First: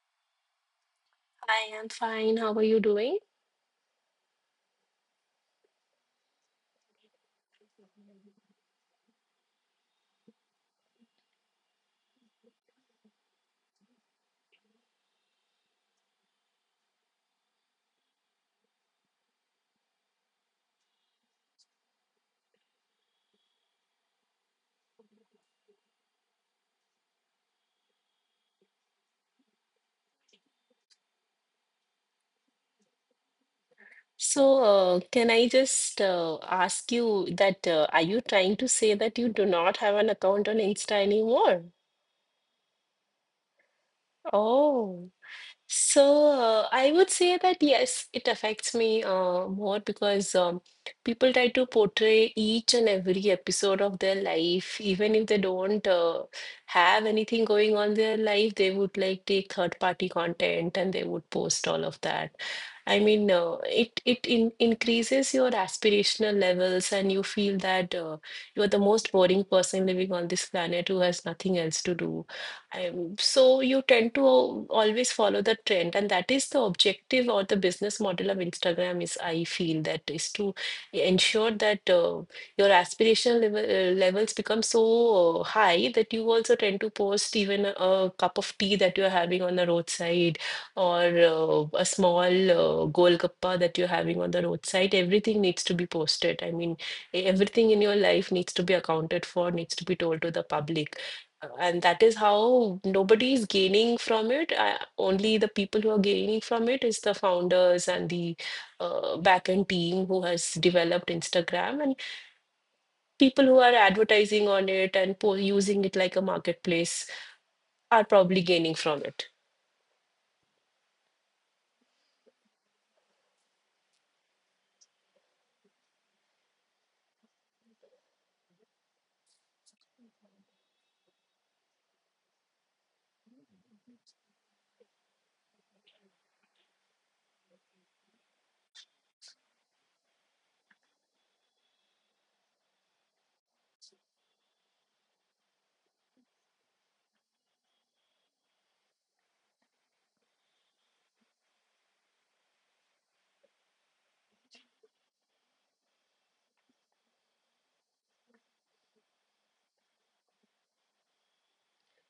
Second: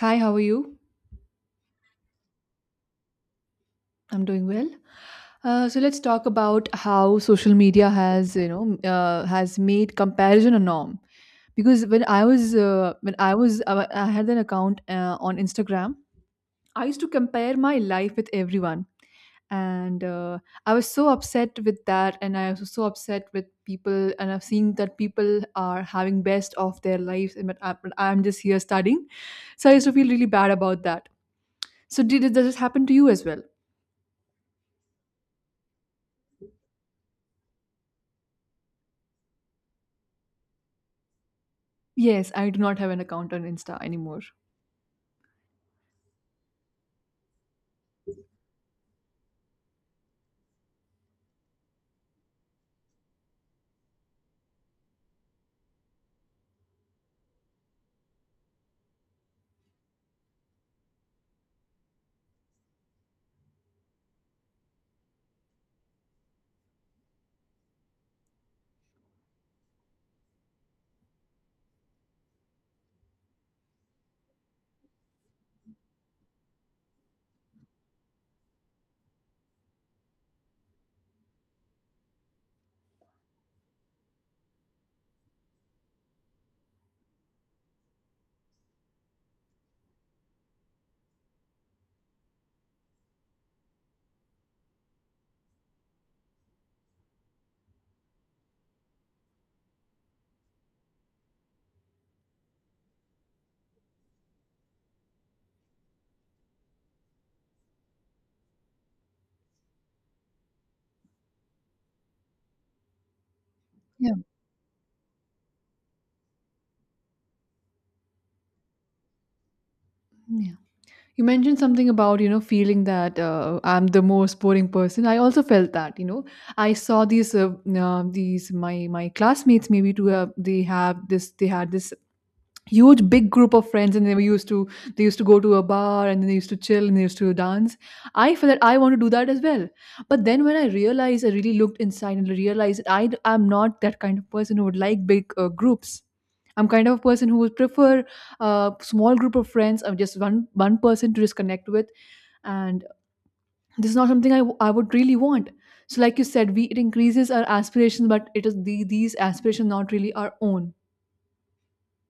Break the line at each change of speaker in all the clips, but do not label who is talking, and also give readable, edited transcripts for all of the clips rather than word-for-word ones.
Hi, how are you?
I am fine. How are you doing?
I'm doing well. So let's talk about how social media has made comparison a norm. Because when I was, I had an account on Instagram. I used to compare my life with everyone, and I was so upset with that, and I was so upset with people, and I've seen that people are having best of their lives, and but I'm just here studying. So I used to feel really bad about that. So did this happen to you as well?
So can I just ask you that are you trying to say that you do not have an account on Insta anymore?
Yes, I do not have an account on Insta anymore.
Oh. So I would say that yes, it affects me more because people try to portray each and every episode of their life, even if they don't have anything going on in their life, they would like take third-party content and they would post all of that. I mean, it it in increases your aspirational levels, and you feel that you are the most boring person living on this planet who has nothing else to do. So you tend to always follow the trend, and that is the objective or the business model of Instagram is, I feel that is to ensure that your aspirational levels become so high that you also tend to post even a cup of tea that you're having on the roadside or a small golgappa that you're having on the roadside. Everything needs to be posted. I mean, everything in your life needs to be accounted for, needs to be told to the public and that is how nobody is gaining from it. Only the people who are gaining from it is the founders and the backend team who has developed Instagram, and people who are
Yeah,
advertising on it and using it like a marketplace are probably gaining from it.
yeah. You mentioned something about, you know, feeling that I'm the most boring person. I also felt that, you know, I saw these my classmates maybe to they had this huge big group of friends, and they used to go to a bar, and then they used to chill and they used to dance. I feel that I want to do that as well, but then when I realized, I really looked inside and realized that I am not that kind of person who would like big groups. I'm kind of a person who would prefer a small group of friends, of just one person to just connect with. And this is not something I would really want. So like you said, we it increases our aspirations, but it is these aspirations not really our own.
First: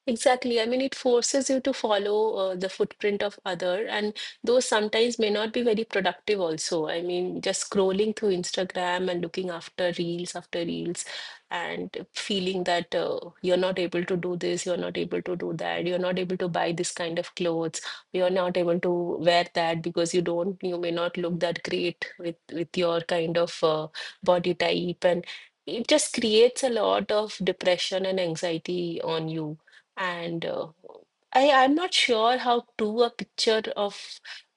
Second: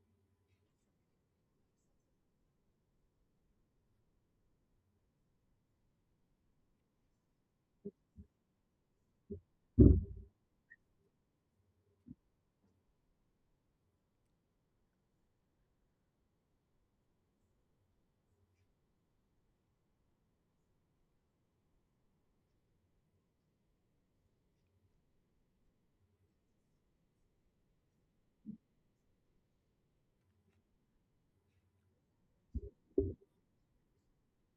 Exactly. I mean, it forces you to follow the footprint of other, and those sometimes may not be very productive also. I mean, just scrolling through Instagram and looking after reels and feeling that you're not able to do this, you're not able to do that, you're not able to buy this kind of clothes, you're not able to wear that because you don't, you may not look that great with your kind of body type and it just creates a lot of depression and anxiety on you and I'm not sure how true a picture of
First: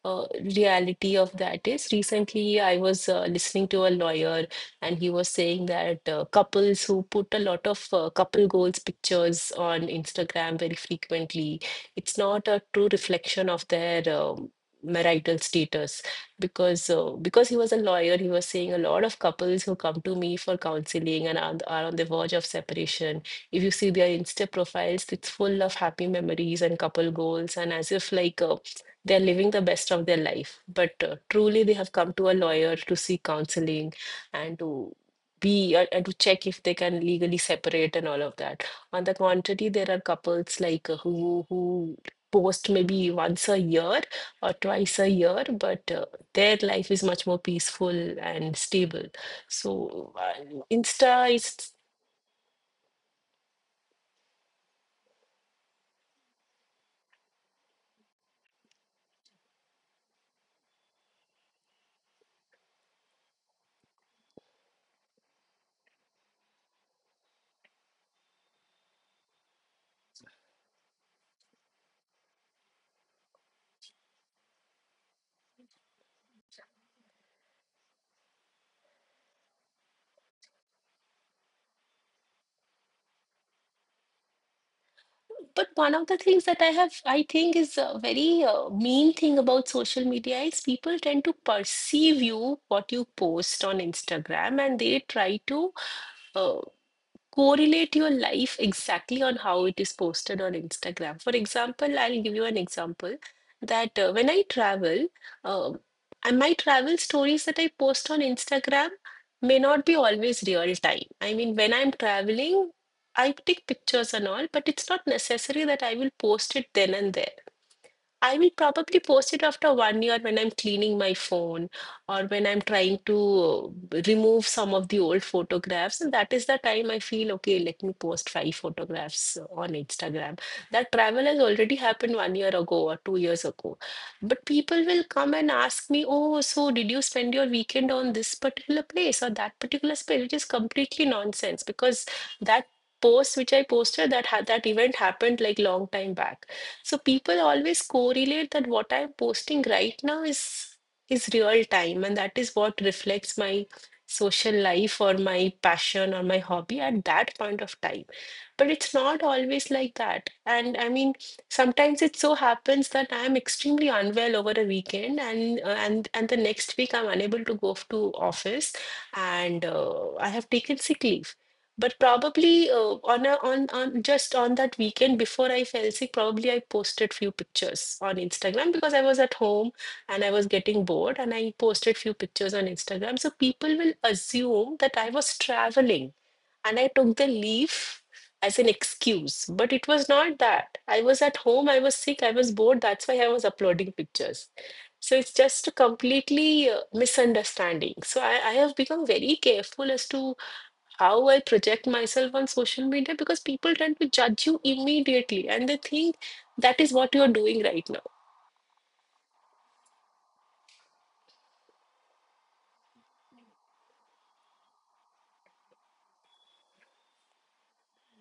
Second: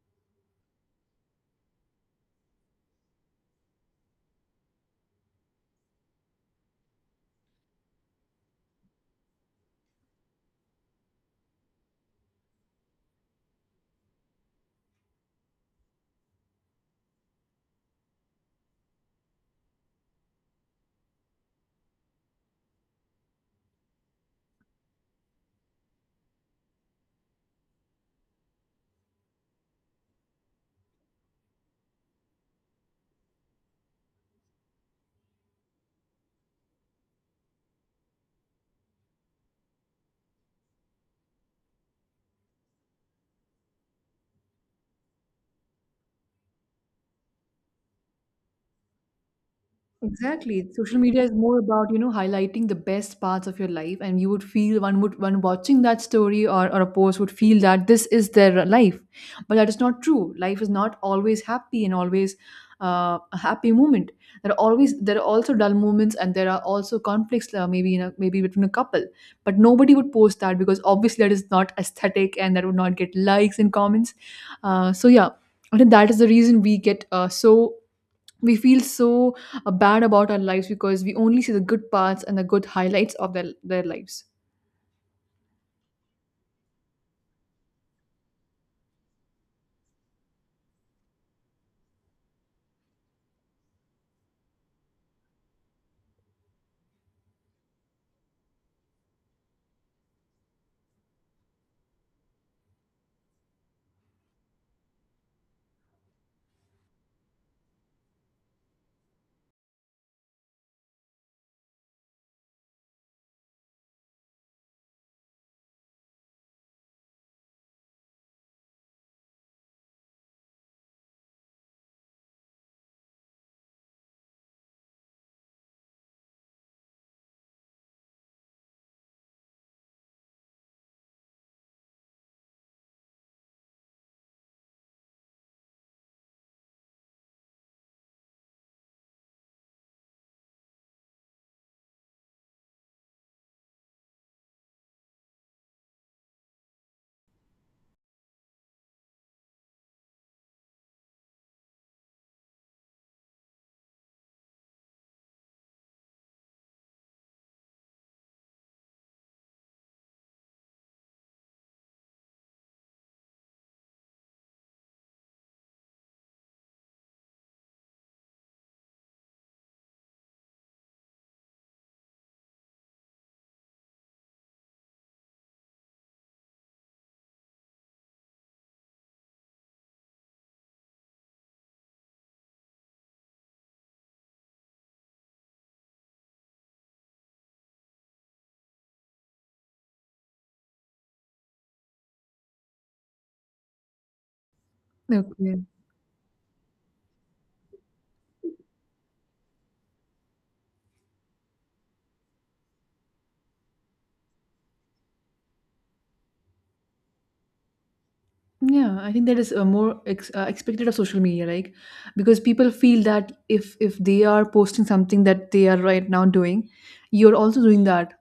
uh, reality of that is. Recently, I was listening to a lawyer, and he was saying that couples who put a lot of couple goals pictures on Instagram very frequently, it's not a true reflection of their marital status because he was a lawyer, he was saying a lot of couples who come to me for counseling and are on the verge of separation if you see their Insta profiles, it's full of happy memories and couple goals, and as if like they're living the best of their life. But truly, they have come to a lawyer to seek counseling and to be and to check if they can legally separate and all of that. On the contrary, there are couples like who post maybe once a year or twice a year, but their life is much more peaceful and stable. So
Exactly. Social media is
Insta
more
is
about, you know, highlighting the best parts of your life, and you would feel one watching that story or a post would feel that this is their life. But that is not true. Life is not always happy and always a happy moment. There are always there are also dull moments, and there are also conflicts maybe in a, maybe between a couple. But nobody would post that because obviously that is not aesthetic, and that would not get likes and comments. So yeah, I think that is the reason we get so we feel so bad about our lives, because we only see the good parts and the good highlights of their lives.
but one of the things that I have, I think, is a very mean thing about social media is people tend to perceive you what you post on Instagram, and they try to uh, correlate your life exactly on how it is posted on Instagram. For example, I'll give you an example that when I travel, um, and my travel stories that I post on Instagram may not be always real time. I mean, when I'm traveling, I take pictures and all, but it's not necessary that I will post it then and there. I will probably post it after 1 year when I'm cleaning my phone or when I'm trying to remove some of the old photographs. And that is the time I feel, okay, let me post five photographs on Instagram. That travel has already happened 1 year ago or 2 years ago. But people will come and ask me, oh, so did you spend your weekend on this particular place or that particular space? Which is completely nonsense because that post which I posted, that event happened like long time back. So people always correlate that what I'm posting right now is real time, and that is what reflects my social life or my passion or my hobby at that point of time but it's not always like that. And I mean, sometimes it so happens that I'm extremely unwell over a weekend, and the next week I'm unable to to office, and I have taken sick leave. But probably on a, on on just on that weekend before I fell sick, probably I posted few pictures on Instagram because I was at home and I was getting bored, and I posted few pictures on Instagram. So people will assume that I was traveling and I took the leave as an excuse, but it was not that. I was at home, I was sick, I was bored, that's why I was uploading pictures. So it's
Okay,
just a completely misunderstanding. So I have become very careful as to how I project myself on social media because people tend to judge you immediately and they think that is what you're doing right
yeah, I think that is expected of social media, like because people feel that if they are posting something that they are right now doing, you're also doing that.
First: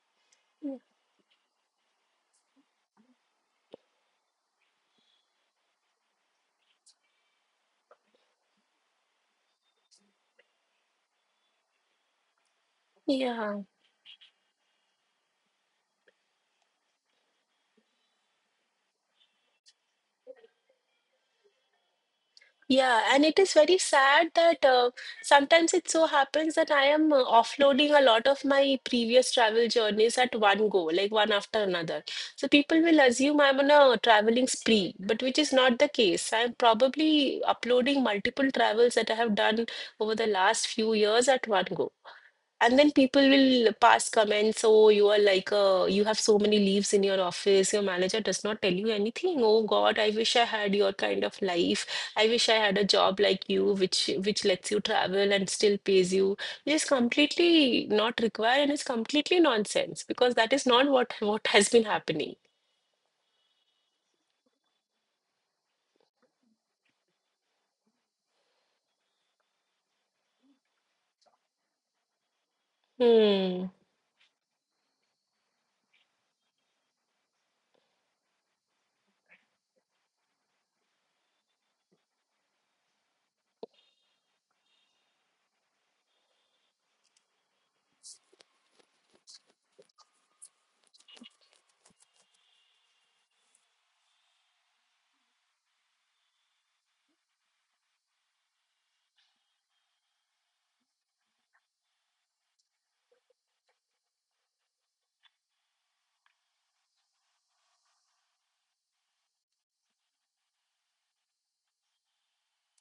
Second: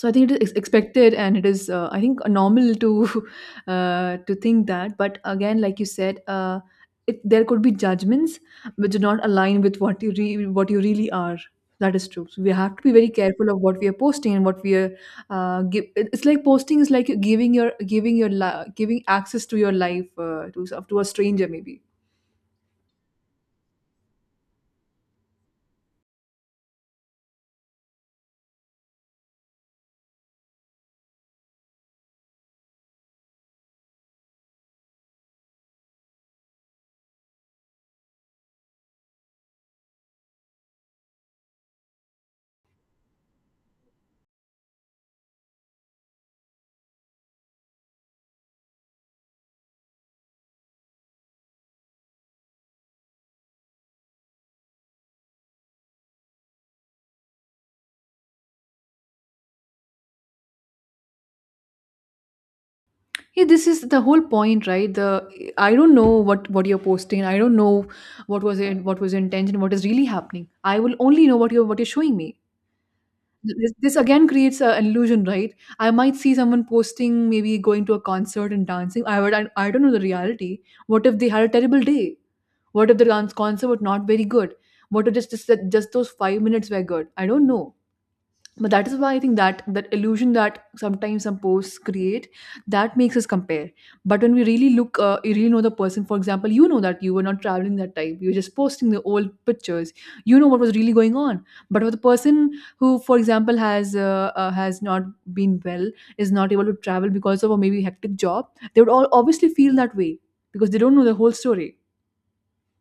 So I think it is
now.
expected, and it is I think normal to to think that. But again, like you said, there could be judgments which do not align with what you really are. That is true, so we have to be very careful of
Yeah.
what we are posting and what we are it's like posting is like giving access to your life to a stranger maybe.
Yeah, and it is very sad that sometimes it so happens that I am offloading a lot of my previous travel journeys at one go, like one after another. So people will assume I'm on a traveling spree, but which is not the case. I'm probably uploading multiple travels that I have done over the last few years at one go. And then people will pass comments, oh, you are like you have so many leaves in your office. Your manager does not tell you anything. Oh God, I wish I had your kind of life. I wish I had a job like you, which lets you travel and still pays you. It is completely not required and it's completely nonsense because that is not what has been happening.
Yeah, this is the whole point, right? The I don't know what you're posting. I don't know what was your intention, what is really happening. I will only know what you're showing me.
Hmm.
This again creates an illusion, right? I might see someone posting, maybe going to a concert and dancing. I don't know the reality. What if they had a terrible day? What if the dance concert was not very good? What if just those 5 minutes were good? I don't know, but that is why I think that that illusion that sometimes some posts create, that makes us compare. But when we really look, you really know the person. For example, you know that you were not traveling that time, you were just posting the old pictures. You know what was really going on. But with a person who, for example, has not been well, is not able to travel because of a maybe hectic job, they would all obviously feel that way because they don't know the whole story.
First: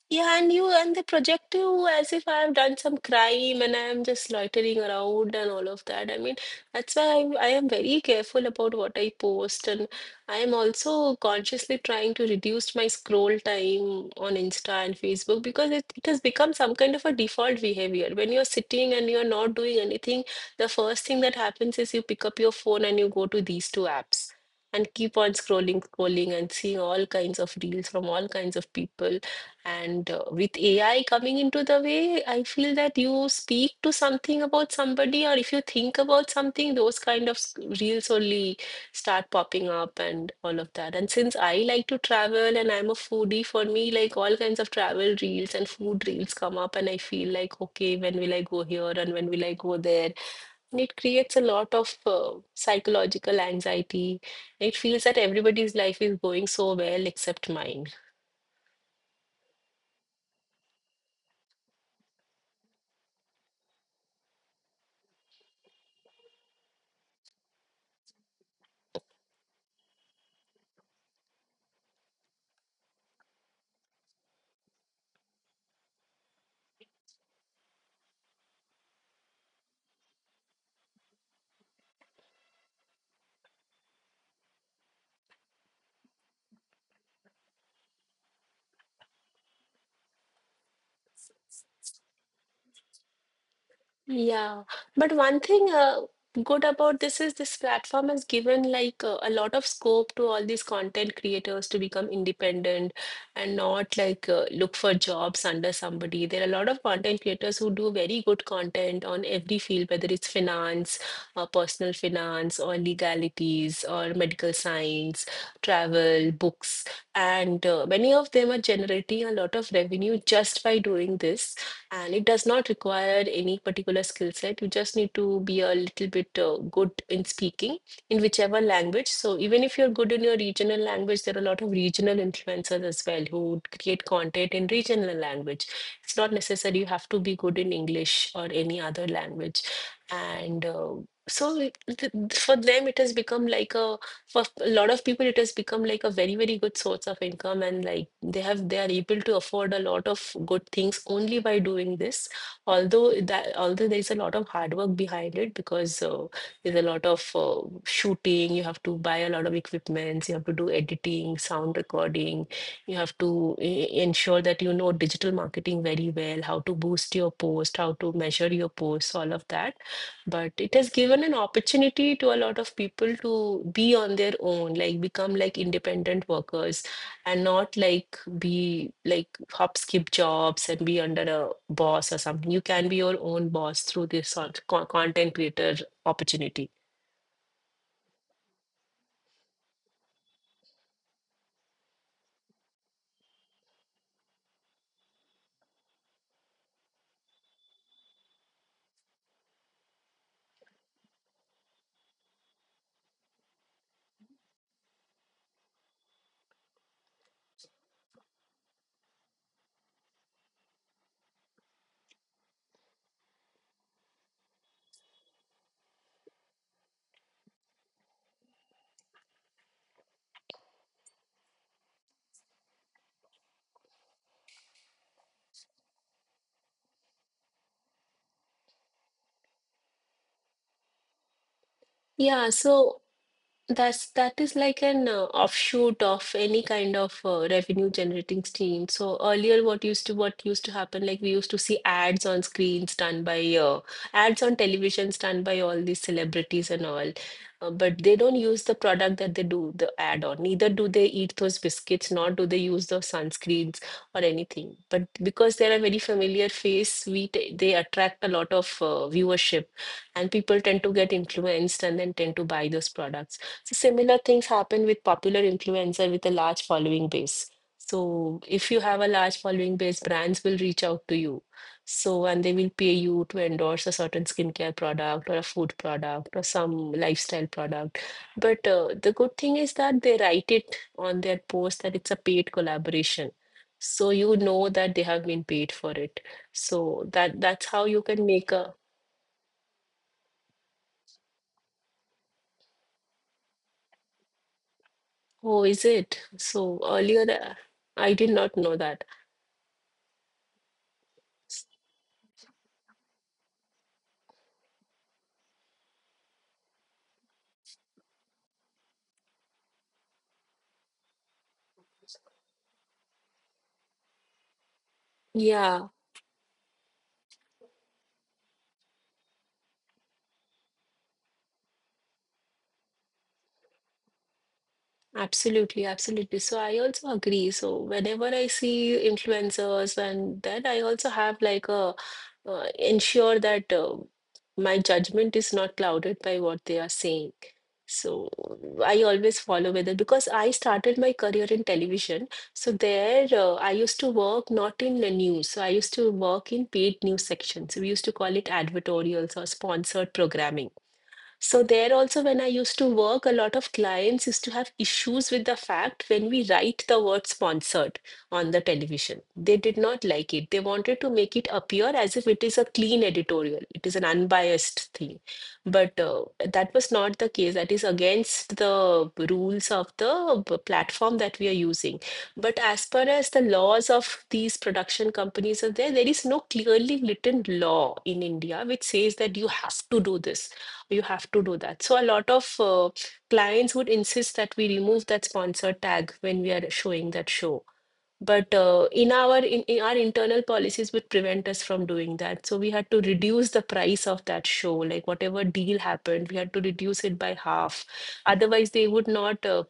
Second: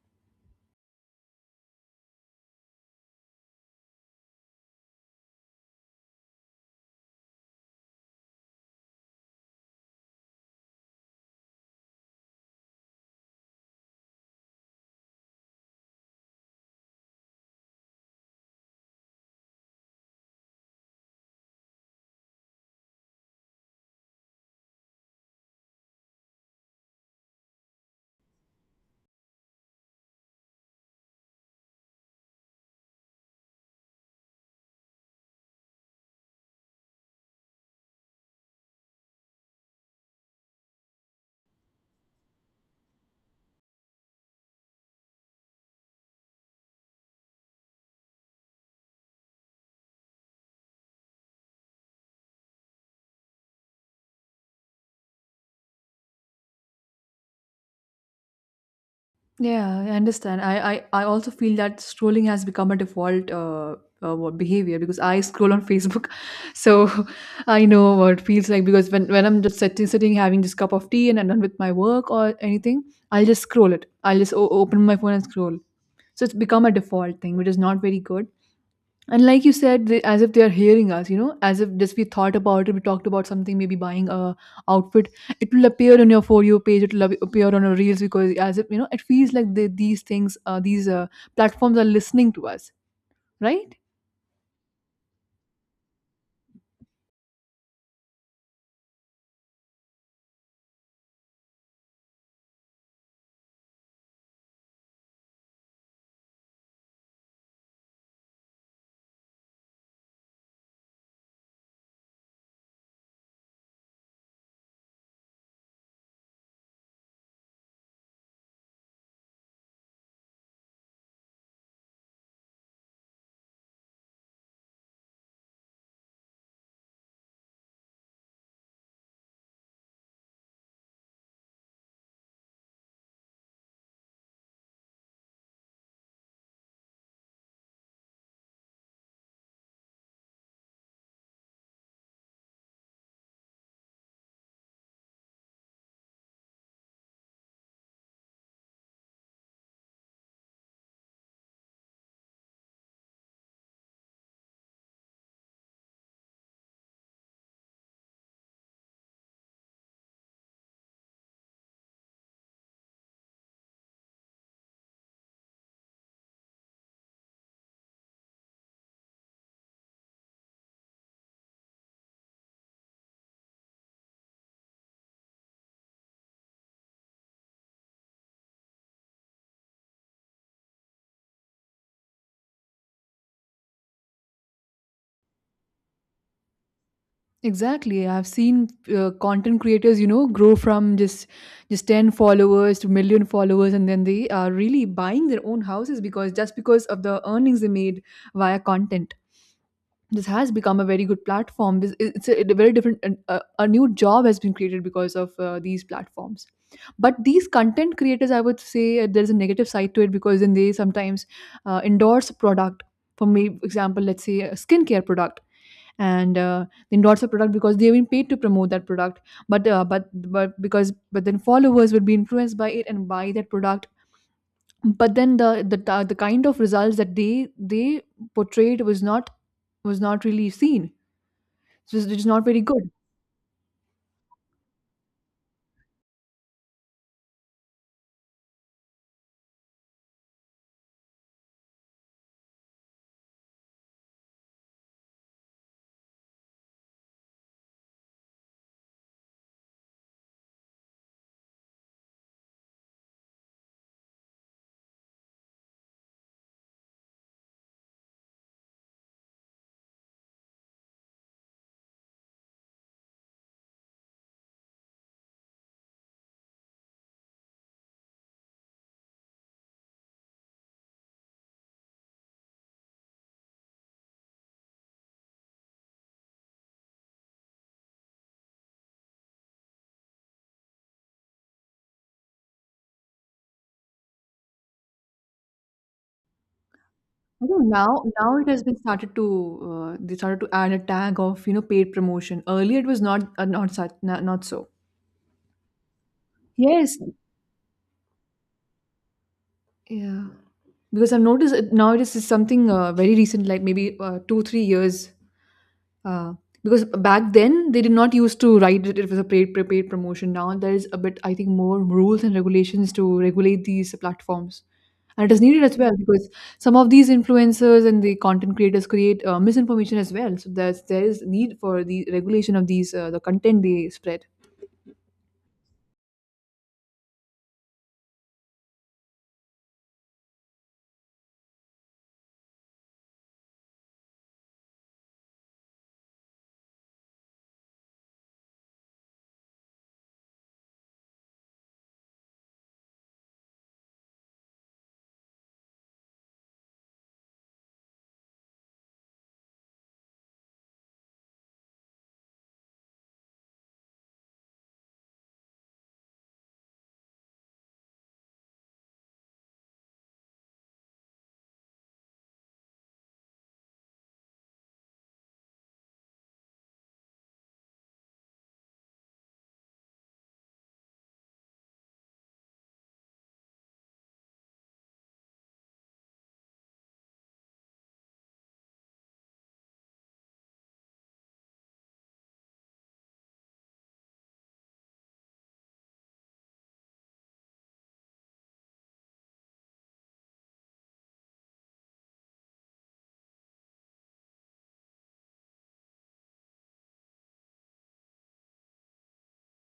Yeah, and you and they project you as if I have done some crime and I am just loitering around and all of that. I mean, that's why I am very careful about what I post, and I am also consciously trying to reduce my scroll time on Insta and Facebook because it has become some kind of a default behavior. When you're sitting and you're not doing anything, the first thing that happens is you pick up your phone and you go to these two apps. And keep on scrolling, scrolling, and seeing all kinds of reels from all kinds of people and with AI coming into the way, I feel that you speak to something about somebody, or if you think about something, those reels only start popping up and all of that. And since I like to travel and I'm a foodie, for me, like all kinds of travel reels and food reels come up, and I feel like, okay, when will I go here and when will I go there? And it creates a lot of psychological anxiety. It feels that everybody's life is going so well except mine.
Yeah, I understand. I also feel that scrolling has become a default what behavior, because I scroll on Facebook, so I know what it feels like. Because when I'm just sitting having this cup of tea and I'm done with my work or anything, I'll just scroll it. I'll just open my phone and scroll. So it's become a default thing, which is not very good. And like you said, as if they are hearing us, you know, as if just we thought about it, we talked about something, maybe buying a outfit. It will appear on your for you page. It will appear on your reels, because as if you know, it feels like these things, these platforms are listening to us, right?
Yeah, but one thing good about this is this platform has given like a lot of scope to all these content creators to become independent and not like look for jobs under somebody. There are a lot of content creators who do very good content on every field, whether it's finance, personal finance, or legalities, or medical science, travel, books, and many of them are generating a lot of revenue just by doing this and it does not require any particular skill set. You just need to be a little bit good in speaking in whichever language. So even if you're good in your regional language, there are a lot of regional influencers as well who create content in regional language. It's not necessary you have to be good in English or any other language. And so it- th- th- for them, it has become like a For a lot of people it has become like a very good source of income, and like they are able to afford a lot of good things only by doing this. Although there is a lot of hard work behind it, because there's a lot of shooting, you have to buy a lot of equipments, you have to do editing, sound recording. You have to ensure that you know digital marketing very well, how to boost your post, how to measure your posts, all of that. But it has given an opportunity to a lot of people to be on their own, like become like independent workers and not like be like hop skip jobs and be under a boss or something. You can be your own boss through this sort of content creator opportunity.
Exactly. I've seen content creators, you know, grow from just 10 followers to million followers, and then they are really buying their own houses, because just because of the earnings they made via content. This has become a very good platform. It's a very different, a new job has been created because of these platforms. But these content creators, I would say, there's a negative side to it, because then they sometimes endorse a product. For me, example, let's say a skincare product, and they endorse a product because they've been paid to promote that product. But uh, but but because but then followers would be influenced by it and buy that product. But then the kind of results that they portrayed was not, was not really seen. It was not
Yeah,
very good.
so that's that is like an offshoot of any kind of revenue generating stream. So earlier, what used to happen, like we used to see ads on screens done by ads on televisions done by all these celebrities and all, but they don't use the product that they do the ad on. Neither do they eat those biscuits, nor do they use those sunscreens or anything. But because they're a very familiar face, we t they attract a lot of viewership, and people tend to get influenced and then tend to buy those products. So similar things happen with popular influencer with a large following base. So if you have a large following base, brands will reach out to you. So and they will pay you to endorse a certain skincare product or a food product or some lifestyle product. But the good thing is that they write it on their post that it's a paid collaboration. So you know that they have been paid for it. So
I think
that's how you can
now it
make
has
a,
been started to, they started to add a tag of, you know, paid promotion. Earlier it was not, not such not, not so.
oh, is it? So
Yes,
earlier I did not know that.
yeah, because I've noticed it. Now it is something very recent, like maybe 2 3 years. Uh, because back then they did not used to write it, it was a paid prepaid promotion. Now there is a bit, I think, more rules and regulations to regulate these platforms, and it is needed as
Yeah,
well because some of these influencers and the content creators create misinformation as well. So there is need for the regulation of these the content they spread.
absolutely, absolutely. So I also agree. So whenever I see influencers and that, I also have like a ensure that my judgment is not clouded by what they are saying. So I always follow whether, because I started my career in television. So there, I used to work not in the news. So I used to work in paid news sections. So we used to call it advertorials or sponsored programming. So there also, when I used to work, a lot of clients used to have issues with the fact when we write the word sponsored on the television. They did not like it. They wanted to make it appear as if it is a clean editorial. It is an unbiased thing. But that was not the case. That is against the rules of the platform that we are using. But as far as the laws of these production companies are there, there is no clearly written law in India which says that you have to do this, you have to do that. So a lot of clients would insist that we remove that sponsor tag when we are showing that show. But in our internal policies would prevent us from doing that. So we had to reduce the price of that show. Like whatever deal happened, we had to reduce it by half. Otherwise,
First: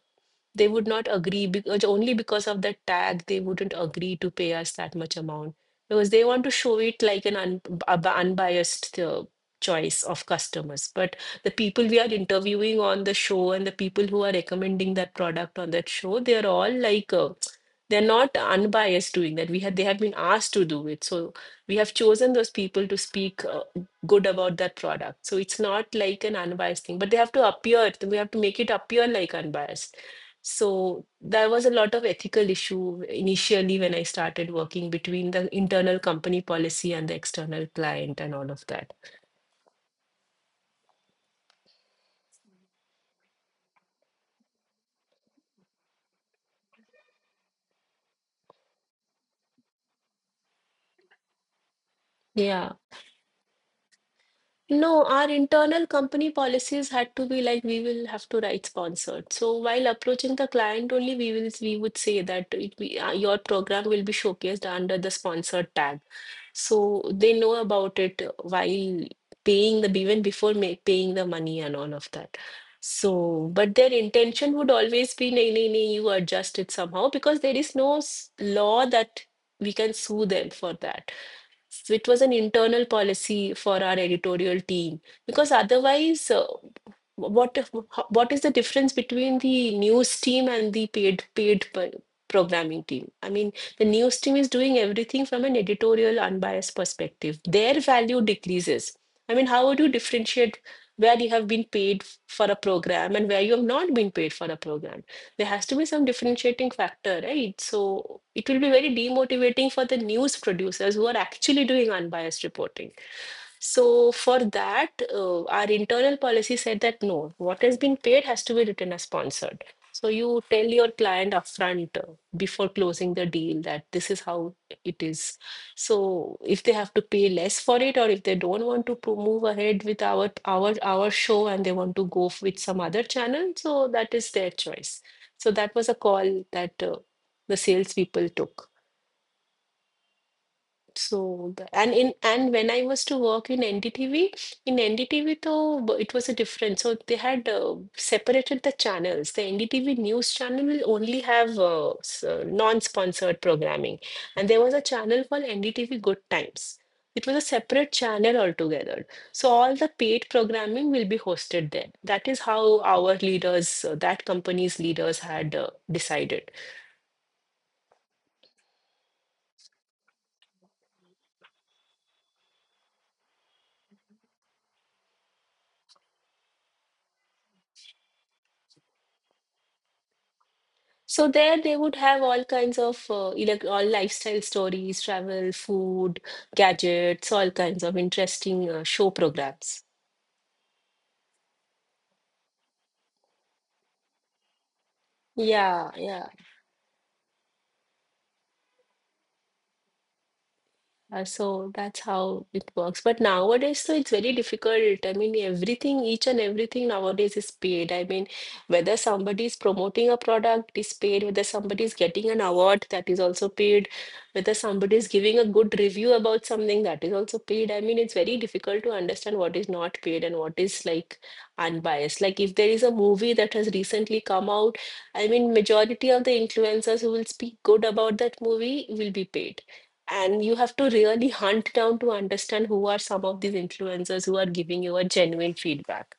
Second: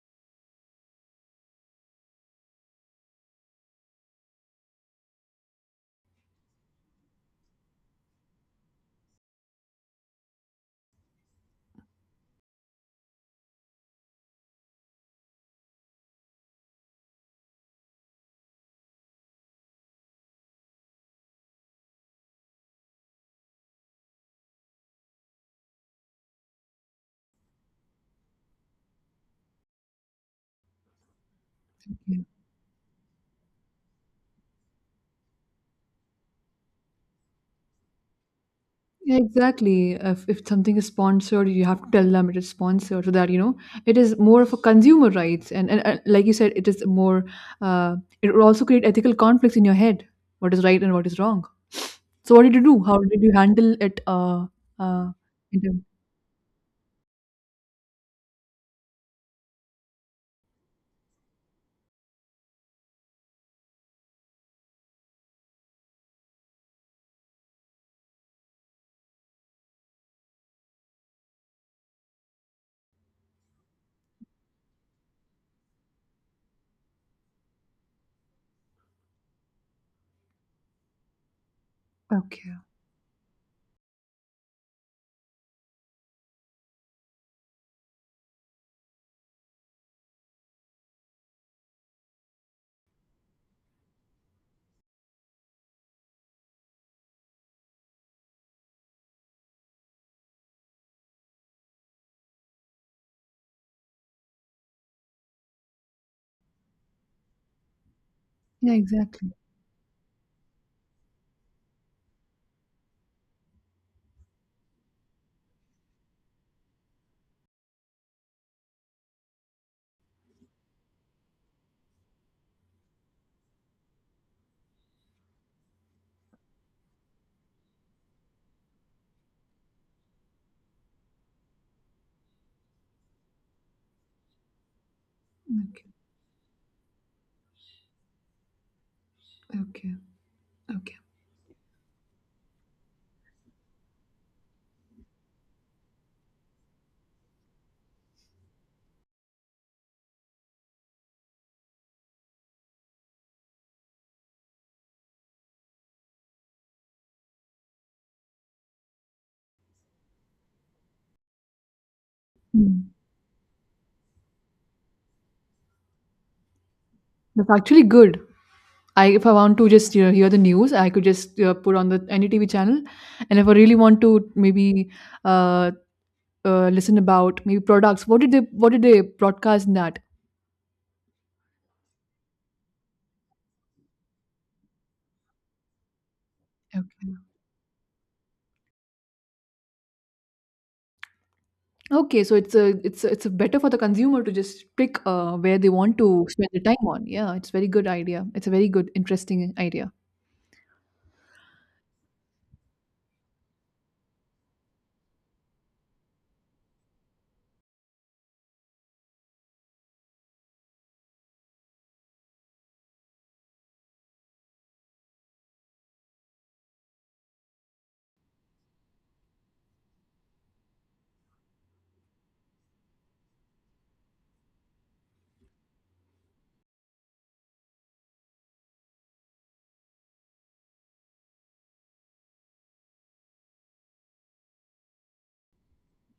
they would not agree, because only because of the tag they wouldn't agree to pay us that much amount, because they want to show it like an a unbiased choice of customers. But the people we are interviewing on the show and the people who are recommending that product on that show, they are all like they're not unbiased doing that. We had They have been asked to do it. So we have chosen those people to speak good about that product. So it's not like an unbiased thing, but they have to appear, we have to make it appear like unbiased. So there was a lot of ethical issue initially when I started working between the internal company policy and the external client and all of that.
Yeah, exactly. If something is sponsored, you have to tell them it is sponsored, so that, you know, it is more of a consumer rights. And like you said, it is more, uh, it will also create ethical conflicts in your head. What is right and what is wrong. So what did you
Yeah.
do? How did you handle it?
No,
Uh,
our
in term-
internal company policies had to be like, we will have to write sponsored. So while approaching the client only, we would say that your program will be showcased under the sponsored tag. So they know about it while paying the, even before paying the money and all of that. So, but their intention would always be, nay, nay, nay, you adjust it somehow, because there is no law that we can sue them for that. So it was an
okay.
internal policy for our editorial team, because otherwise, what if- what is the difference between the news team and the paid programming team? I mean, the news team is doing everything from an editorial unbiased perspective. Their value decreases. I mean, how would you differentiate where you have been paid for a program and where you have not been paid for a program? There has to be some differentiating factor, right? So it will be
Yeah,
very
exactly.
demotivating for the news producers who are actually doing unbiased reporting. So for that, our internal policy said that no, what has been paid has to be written as sponsored. So you tell your client upfront before closing the deal that this is how it is. So if they have to pay less for it, or if they don't want to move ahead with our show and they want to go with some other channel, so that is their choice. So that
Okay.
was a call that the salespeople took.
Okay. Okay.
So, and when I was to work in NDTV, in NDTV it was a different. So they had separated the channels. The NDTV news channel will only have non-sponsored programming, and there was a channel called NDTV Good Times. It was a separate channel altogether. So all the paid programming will be hosted there. That is how
Hmm.
our leaders, that company's leaders had decided.
That's actually good. I, if I want to just, you know, hear the news, I could just put on the any TV channel, and if I really want to maybe uh, listen about maybe products. What did they, what did they broadcast in that?
So there they would have all kinds of all lifestyle stories, travel, food,
Okay.
gadgets, all kinds of interesting show programs.
Okay, so it's a better for the consumer to just pick where they
Yeah,
want to
yeah.
spend the time on. Yeah, it's very good idea. It's a very good interesting idea.
So that's how it works. But nowadays, so it's very difficult. I mean, everything, each and everything nowadays is paid. I mean, whether somebody is promoting a product is paid, whether somebody is getting an award, that is also paid, whether somebody is giving a good review about something, that is also paid. I mean, it's very difficult to understand what is not paid and what is like unbiased. Like if there is a movie that has recently come out, I mean, majority of the influencers who will speak good about that movie will be paid, and you have to really hunt down to understand who are some of these influencers who are giving you a genuine feedback.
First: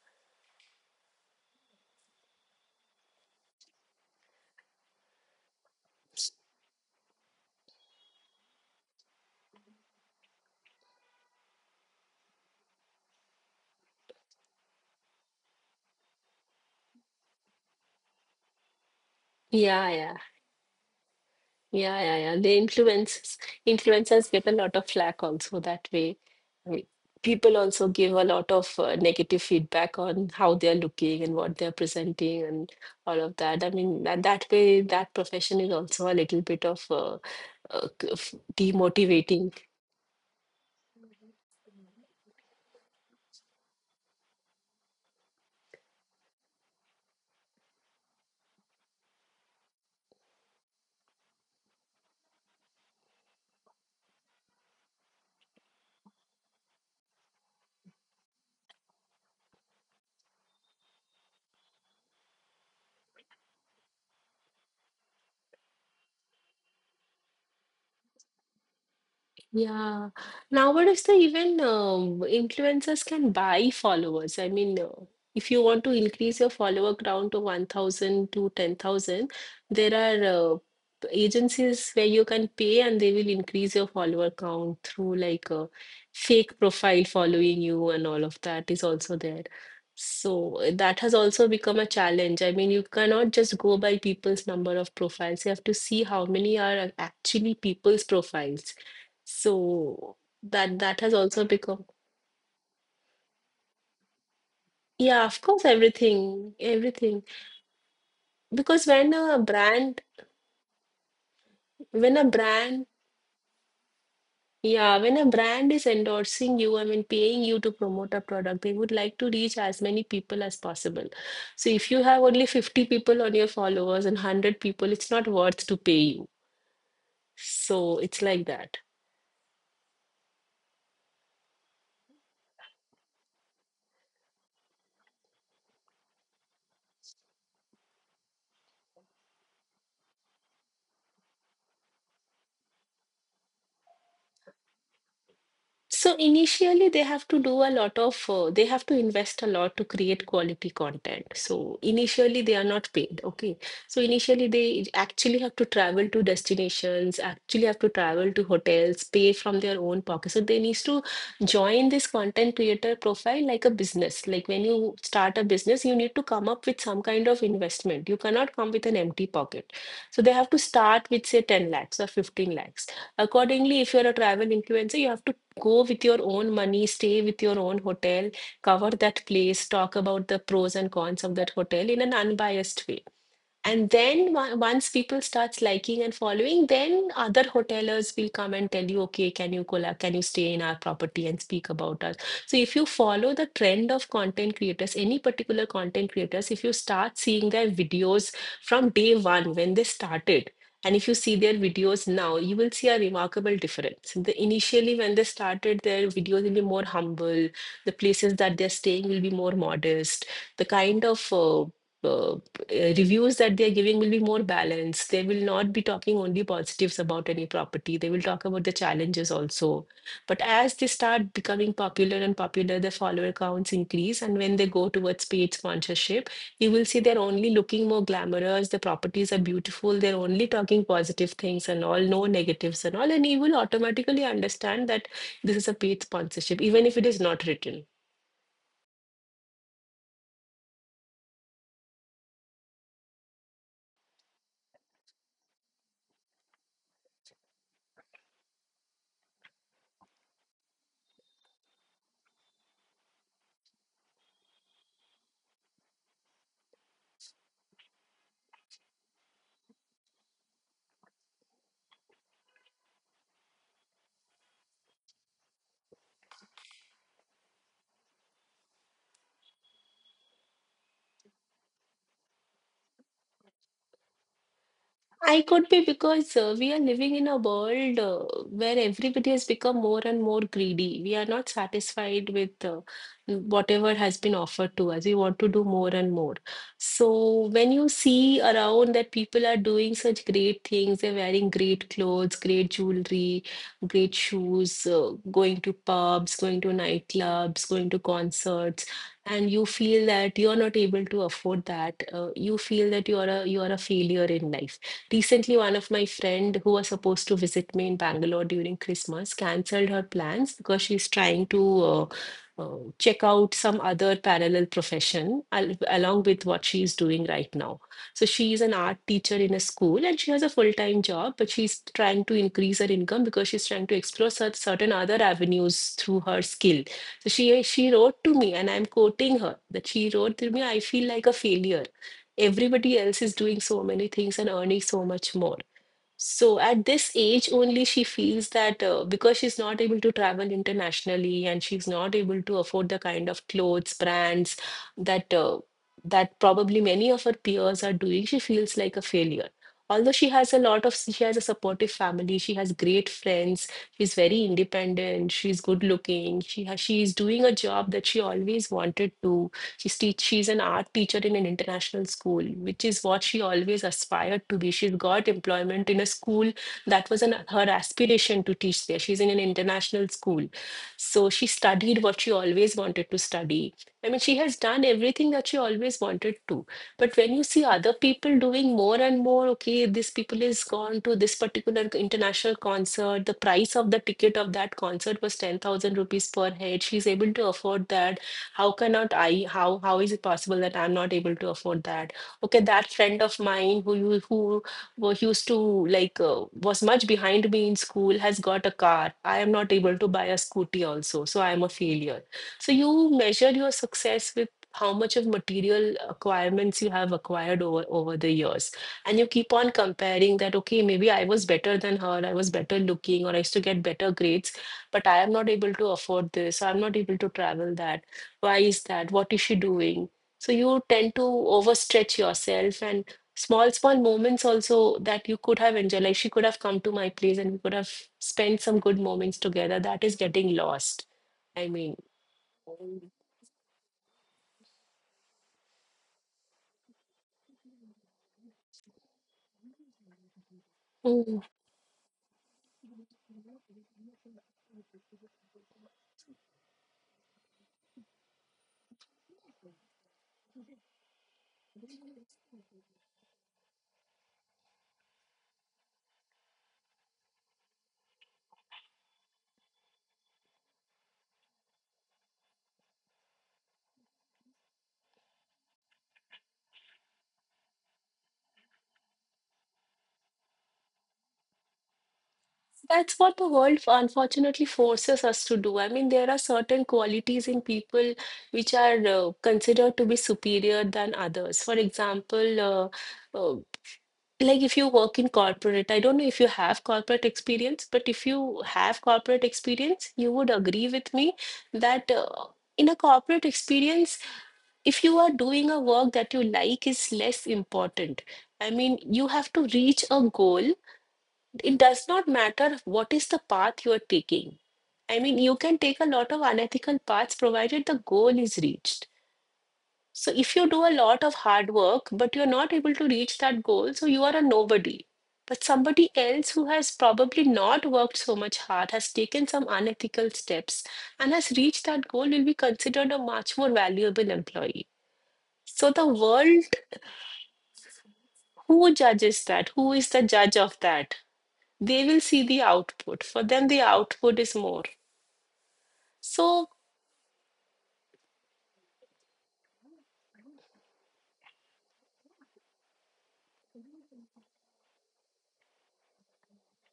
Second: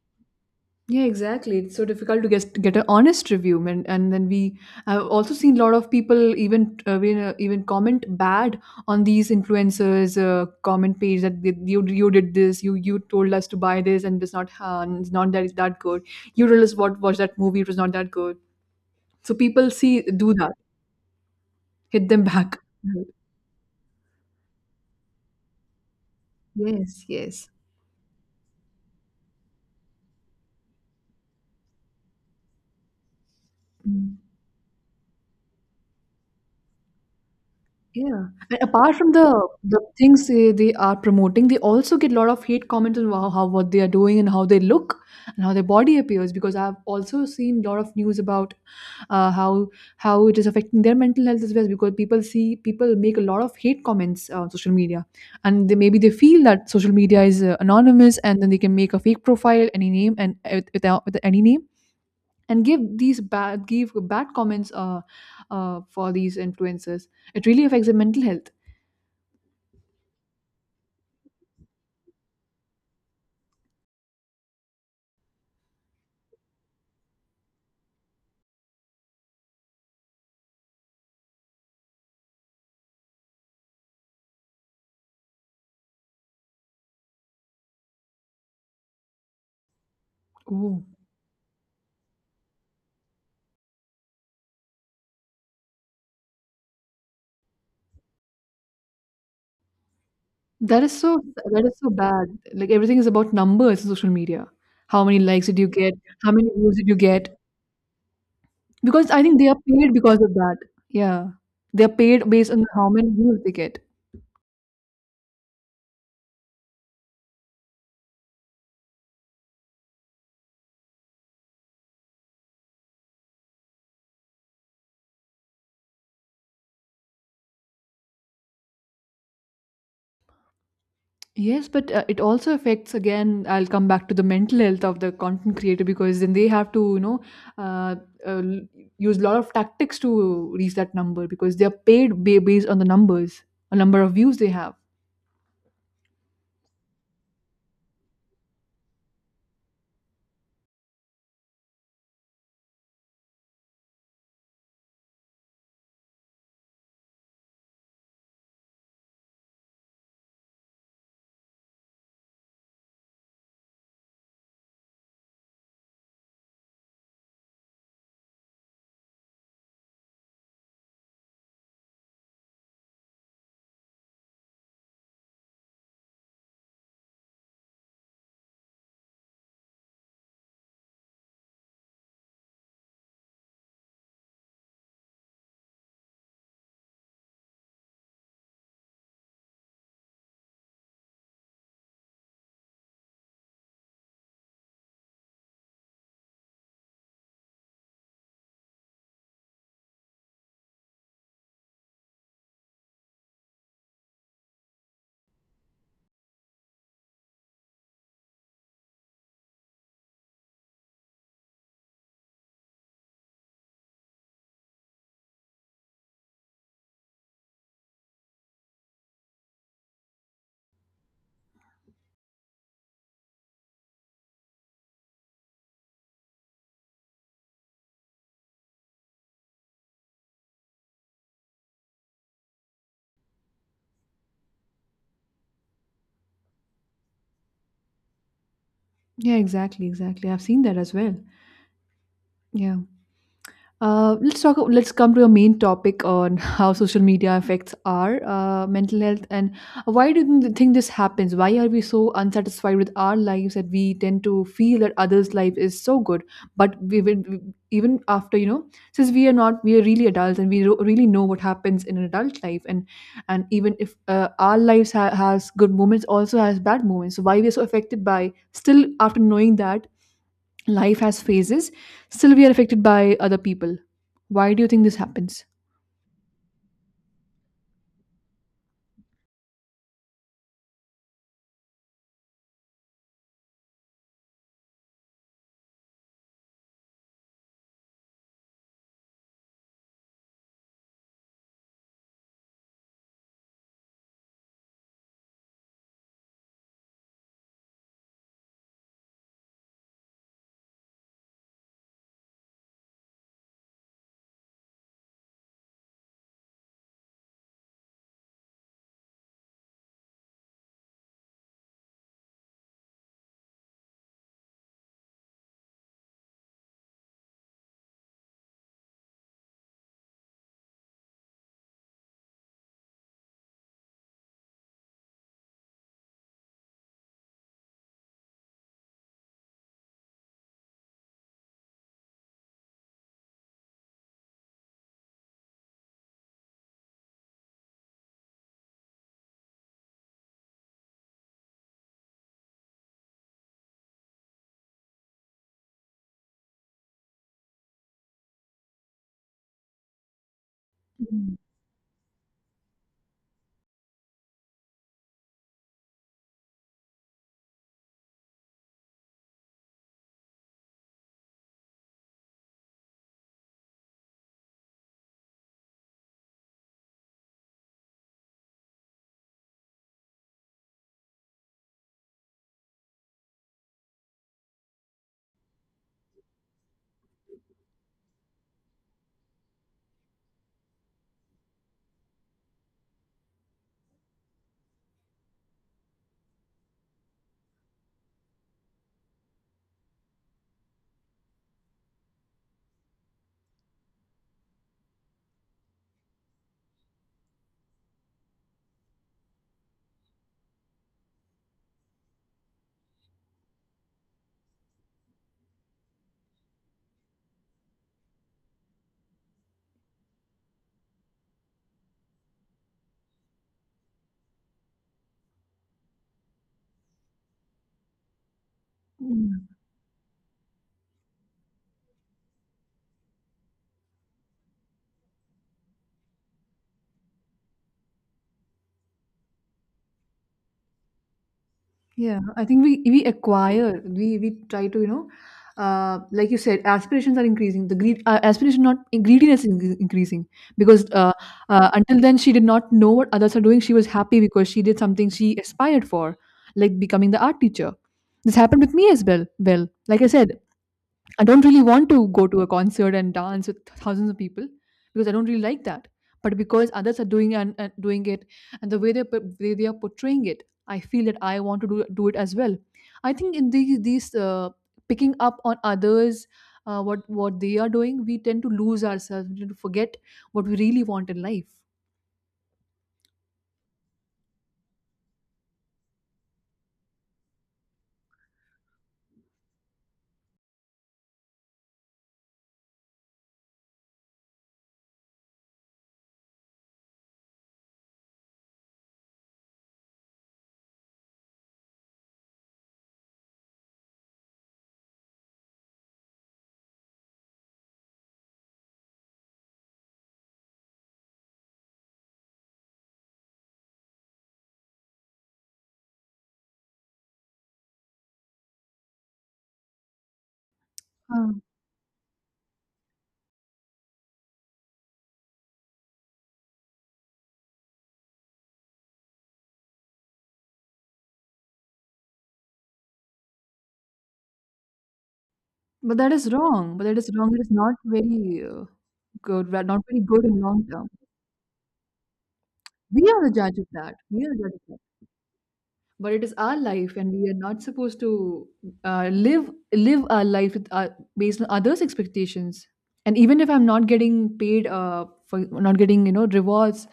Yeah, exactly. It's so difficult to get an honest review, and then we, I've also seen a lot of people even comment bad on these influencers' comment page, that you did this, you told us to buy this, and it's not that it's that good. You told us what watch that movie, it was not that good. So people
Yeah,
see
yeah,
do that,
yeah,
hit
yeah,
them
yeah, the
back. Right.
influencers get a lot of flack also that way. I mean,
Yes, yes.
people also give a lot of negative feedback on how they're looking and what they're presenting and all of that. I mean
Mm.
that way that profession is also a little bit of
Yeah, and apart from the
demotivating.
the things they are promoting, they also get a lot of hate comments on how what they are doing and how they look and how their body appears. Because I've also seen a lot of news about uh, how how it is affecting their mental health as well. Because people see people make a lot of hate comments on social media, and they, maybe they feel that social media is anonymous, and then they can make a fake profile, any name, and without with any name and give these bad comments for these influencers. It really affects their mental health.
Yeah. Nowadays, the even influencers can buy followers. I mean, if you want to increase your follower count to 1,000 to 10,000, there are agencies where you can pay and they will increase your follower count through like a fake profile following you, and all of that is also there. So
Oh,
that has also become a challenge. I mean, you cannot just go by people's number of profiles. You have to see how many are actually people's profiles. So that
that is
that
so
has also
that is
become,
so bad. Like everything is about numbers in social media. How many
yeah, of
likes did
course,
you get? How many
everything,
views did you
everything.
get?
Because
Because I think they are paid because of that. Yeah, they are
when a
paid based on
brand,
how many views they get.
yeah, when a brand is endorsing you, I mean, paying you to promote a product, they would like to reach as many people as possible. So if you have only 50 people on your followers and 100 people, it's not worth to pay you. So it's like that.
Yes, but it also affects again. I'll come back to the mental health of the content creator because then they have to, you know, uh, uh, l- use a lot of tactics to reach that number because they are paid based on the numbers, a number of views they have.
So initially, they have to do a lot of, they have to invest a lot to create quality content. So initially, they are not paid. Okay. So initially, they actually have to travel to destinations, actually have to travel to hotels, pay from their own pocket. So they needs to join this content creator profile like a business. Like when you start a business, you need to come up with some kind of investment. You cannot come with an empty pocket. So they have to start with, say, 10 lakhs or 15 lakhs, accordingly. If you're a travel influencer, you have to go with your own money, stay with your own hotel, cover that place, talk about the pros and cons of that hotel in an unbiased way. And then once people starts liking and following, then other hotelers will come and tell you, okay, can you collab, can you stay in our property and speak about us? So if you follow the trend of content creators, any particular content creators, if you start seeing their videos from day one when they started, and if you see their videos now, you will see a remarkable difference. The, initially, when they started, their videos will be more humble. The places that they're staying will be more modest. The kind of uh, reviews that they're giving will be more balanced. They will not be talking only positives about any property. They will talk about the challenges also. But as they start becoming popular and popular, the follower counts increase. And when they go towards paid sponsorship, you will see they're only looking more glamorous. The properties are beautiful. They're only talking positive things and all, no negatives and all. And you will automatically understand that this is a paid sponsorship, even if it is not written.
Yeah, exactly, exactly. I've seen that as well. Yeah. Let's talk. Let's come to your main topic on how social media affects our mental health and why do you think this happens? Why are we so unsatisfied with our lives that we tend to feel that others' life is so good, but we will, even after you know, since we are not we are really adults and we really know what happens in an adult life, and even if our lives has good moments, also has bad moments, so why we are so affected by, still after knowing that life has phases, still we are affected by other people. Why do you think this
I
happens?
could be because we are living in a world where everybody has become more and more greedy. We are not satisfied with whatever has been offered to us. We want to do more and more. So when you see around that people are doing such great things, they're wearing great clothes, great jewelry, great shoes, going to pubs, going to nightclubs, going to concerts, and you feel that you're not able to afford that. You feel that you're a failure in life. Recently, one of my friend who was supposed to visit me in Bangalore during Christmas cancelled her plans because she's trying to check out some other parallel along with what she's doing right now. So she is an art teacher in a school and she has a full-time job, but she's trying to increase her income because she's trying to explore certain other avenues through her skill. So she wrote to me, and I'm quoting her that she wrote to me, I feel like a failure. Everybody else is doing so many things and earning so much more. So at this age only, she feels that because she's not able to travel internationally and she's not able to afford the kind of clothes, brands that that probably many of her peers are doing, she feels like a failure. Although she has a lot of, she
Mm,
has a supportive family, she has great friends, she's very independent, she's good looking, she has, she is doing a job that she always wanted to. She's, teach, she's an art teacher in an international school, which is what she always aspired to be. She's got employment in a school that was an, her aspiration to teach there. She's in an international school. So she studied what she always wanted to study. I mean, she has done everything that she always wanted to. But when you see other people doing more and more, okay, this people is gone to this particular international concert, the price of the ticket of that concert was 10,000 rupees per head. She's able to afford that, how cannot I, how is it possible that I'm not able to afford that? Okay, that friend of mine who you who used to like was much behind me in school has got a car, I am not able to buy a scooty also, so I am a failure. So you measure your success with how much of material acquirements you have acquired over over the years, and you keep on comparing that okay maybe I was better than her, I was better looking or I used to get better grades, but I am not able to afford this so I'm not able to travel that. Why is that, what is
mm.
she doing? So you tend to overstretch yourself, and small small moments also that you could have enjoyed, like she could have come to my place and we could have spent some good moments together, that is getting lost. I mean.
Yeah, I think we acquire we try to, you know, like you said, aspirations are increasing, the greed, aspiration, not greediness is increasing. Because
Mm.
until then she did not know what others are doing. She was happy because she did something she aspired for, like becoming the art teacher. This happened with me as well. Well, like I said, I don't really want to go to a concert and dance with thousands of people, because I don't really like that. But because others are doing and doing it, and the way they are portraying it, I feel that I want to do it as well. I think in these picking up on others, what they are doing, we tend to lose ourselves. We tend to forget what we really want in life.
That's what the world unfortunately forces us to do. I mean, there are certain qualities in people which are considered to be superior than others. For example, uh, like if you work in corporate, I don't know if you have corporate experience, but if you have corporate experience you would agree with me that in a corporate experience, if you are doing a work that you like is less important. I mean you have to reach a goal, it does not matter what is the path you are taking. I mean you can take a lot of unethical paths provided the goal is reached. So if you do a lot of
Um,
hard work, but you're not able to reach that goal, so you are a nobody. But somebody else who has probably not worked so much hard, has taken some unethical steps, and has reached that goal will be considered a much more valuable employee. So
But
the
that is
world,
wrong. But that is wrong. It is not very uh,
who judges
good.
that?
Not
Who
very
is the
good in
judge
long
of
term.
that? They will see the
We
output.
are the
For
judge of
them, the
that. We are
output
the
is
judge of
more.
But it is our
So,
life and we are not supposed to, live our life with, based on others expectations. And even if I'm not getting paid, for not getting you know rewards,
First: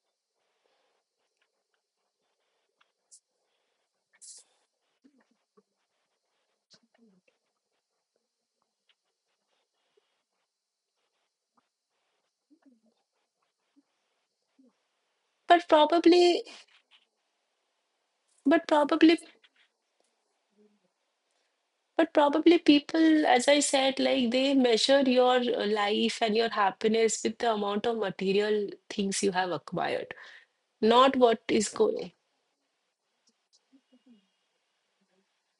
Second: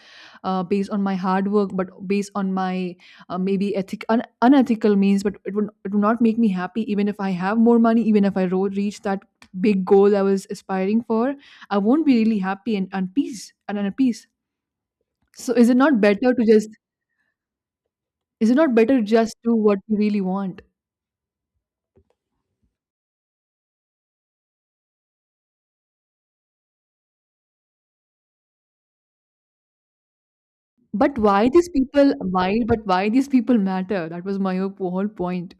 based on my hard work, but based on my maybe unethical means, but it would not make me happy, even if I have more money, even if I reach that big goal I was aspiring for, I won't be really happy and peace and at peace. So
but
is it not better
probably,
to just, is it
but
not better
probably
just do what you really want?
but probably people, as I said, like they measure your life and your happiness with the amount of material things you have acquired, not
But
what
why
is
these
going.
people why but why these people matter? That was my whole point.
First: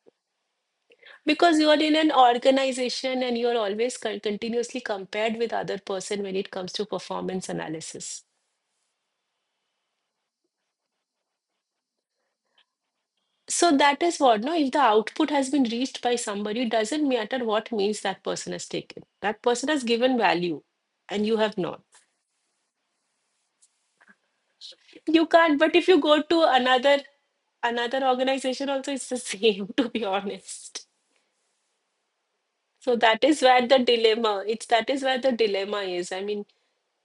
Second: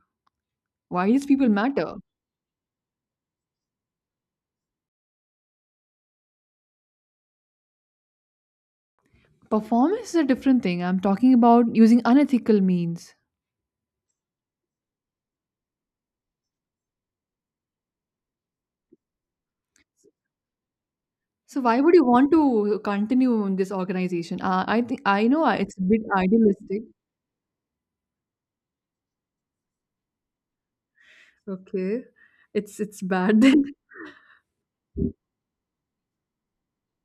Why these people
Because you are
matter?
in an organization and you are always continuously compared with other person when it comes to performance analysis.
Performance is a different thing. I'm talking about using unethical means.
So that is what, no, if the output has been reached by somebody, it doesn't matter what means that person has taken. That person has given value and you have
So why
not.
would you want to continue in this organization? I think
You can't, but
it's a
if you
bit
go to
idealistic.
another another organization also, it's the same to be honest.
Okay.
So
It's
that
bad
is
then.
where the dilemma, it's that is where the dilemma is, I mean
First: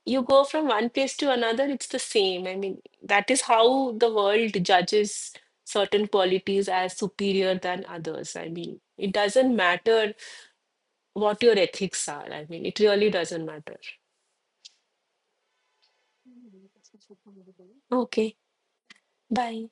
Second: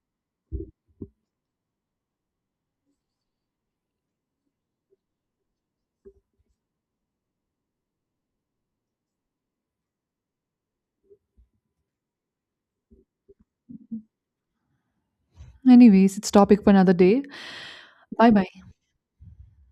you go from one place to another it's the same. I mean that is how the world judges certain qualities as superior than others. I mean it doesn't matter what your ethics are, I mean it really doesn't matter.
Anyways, it's topic for another day. Bye
Okay,
bye.
bye.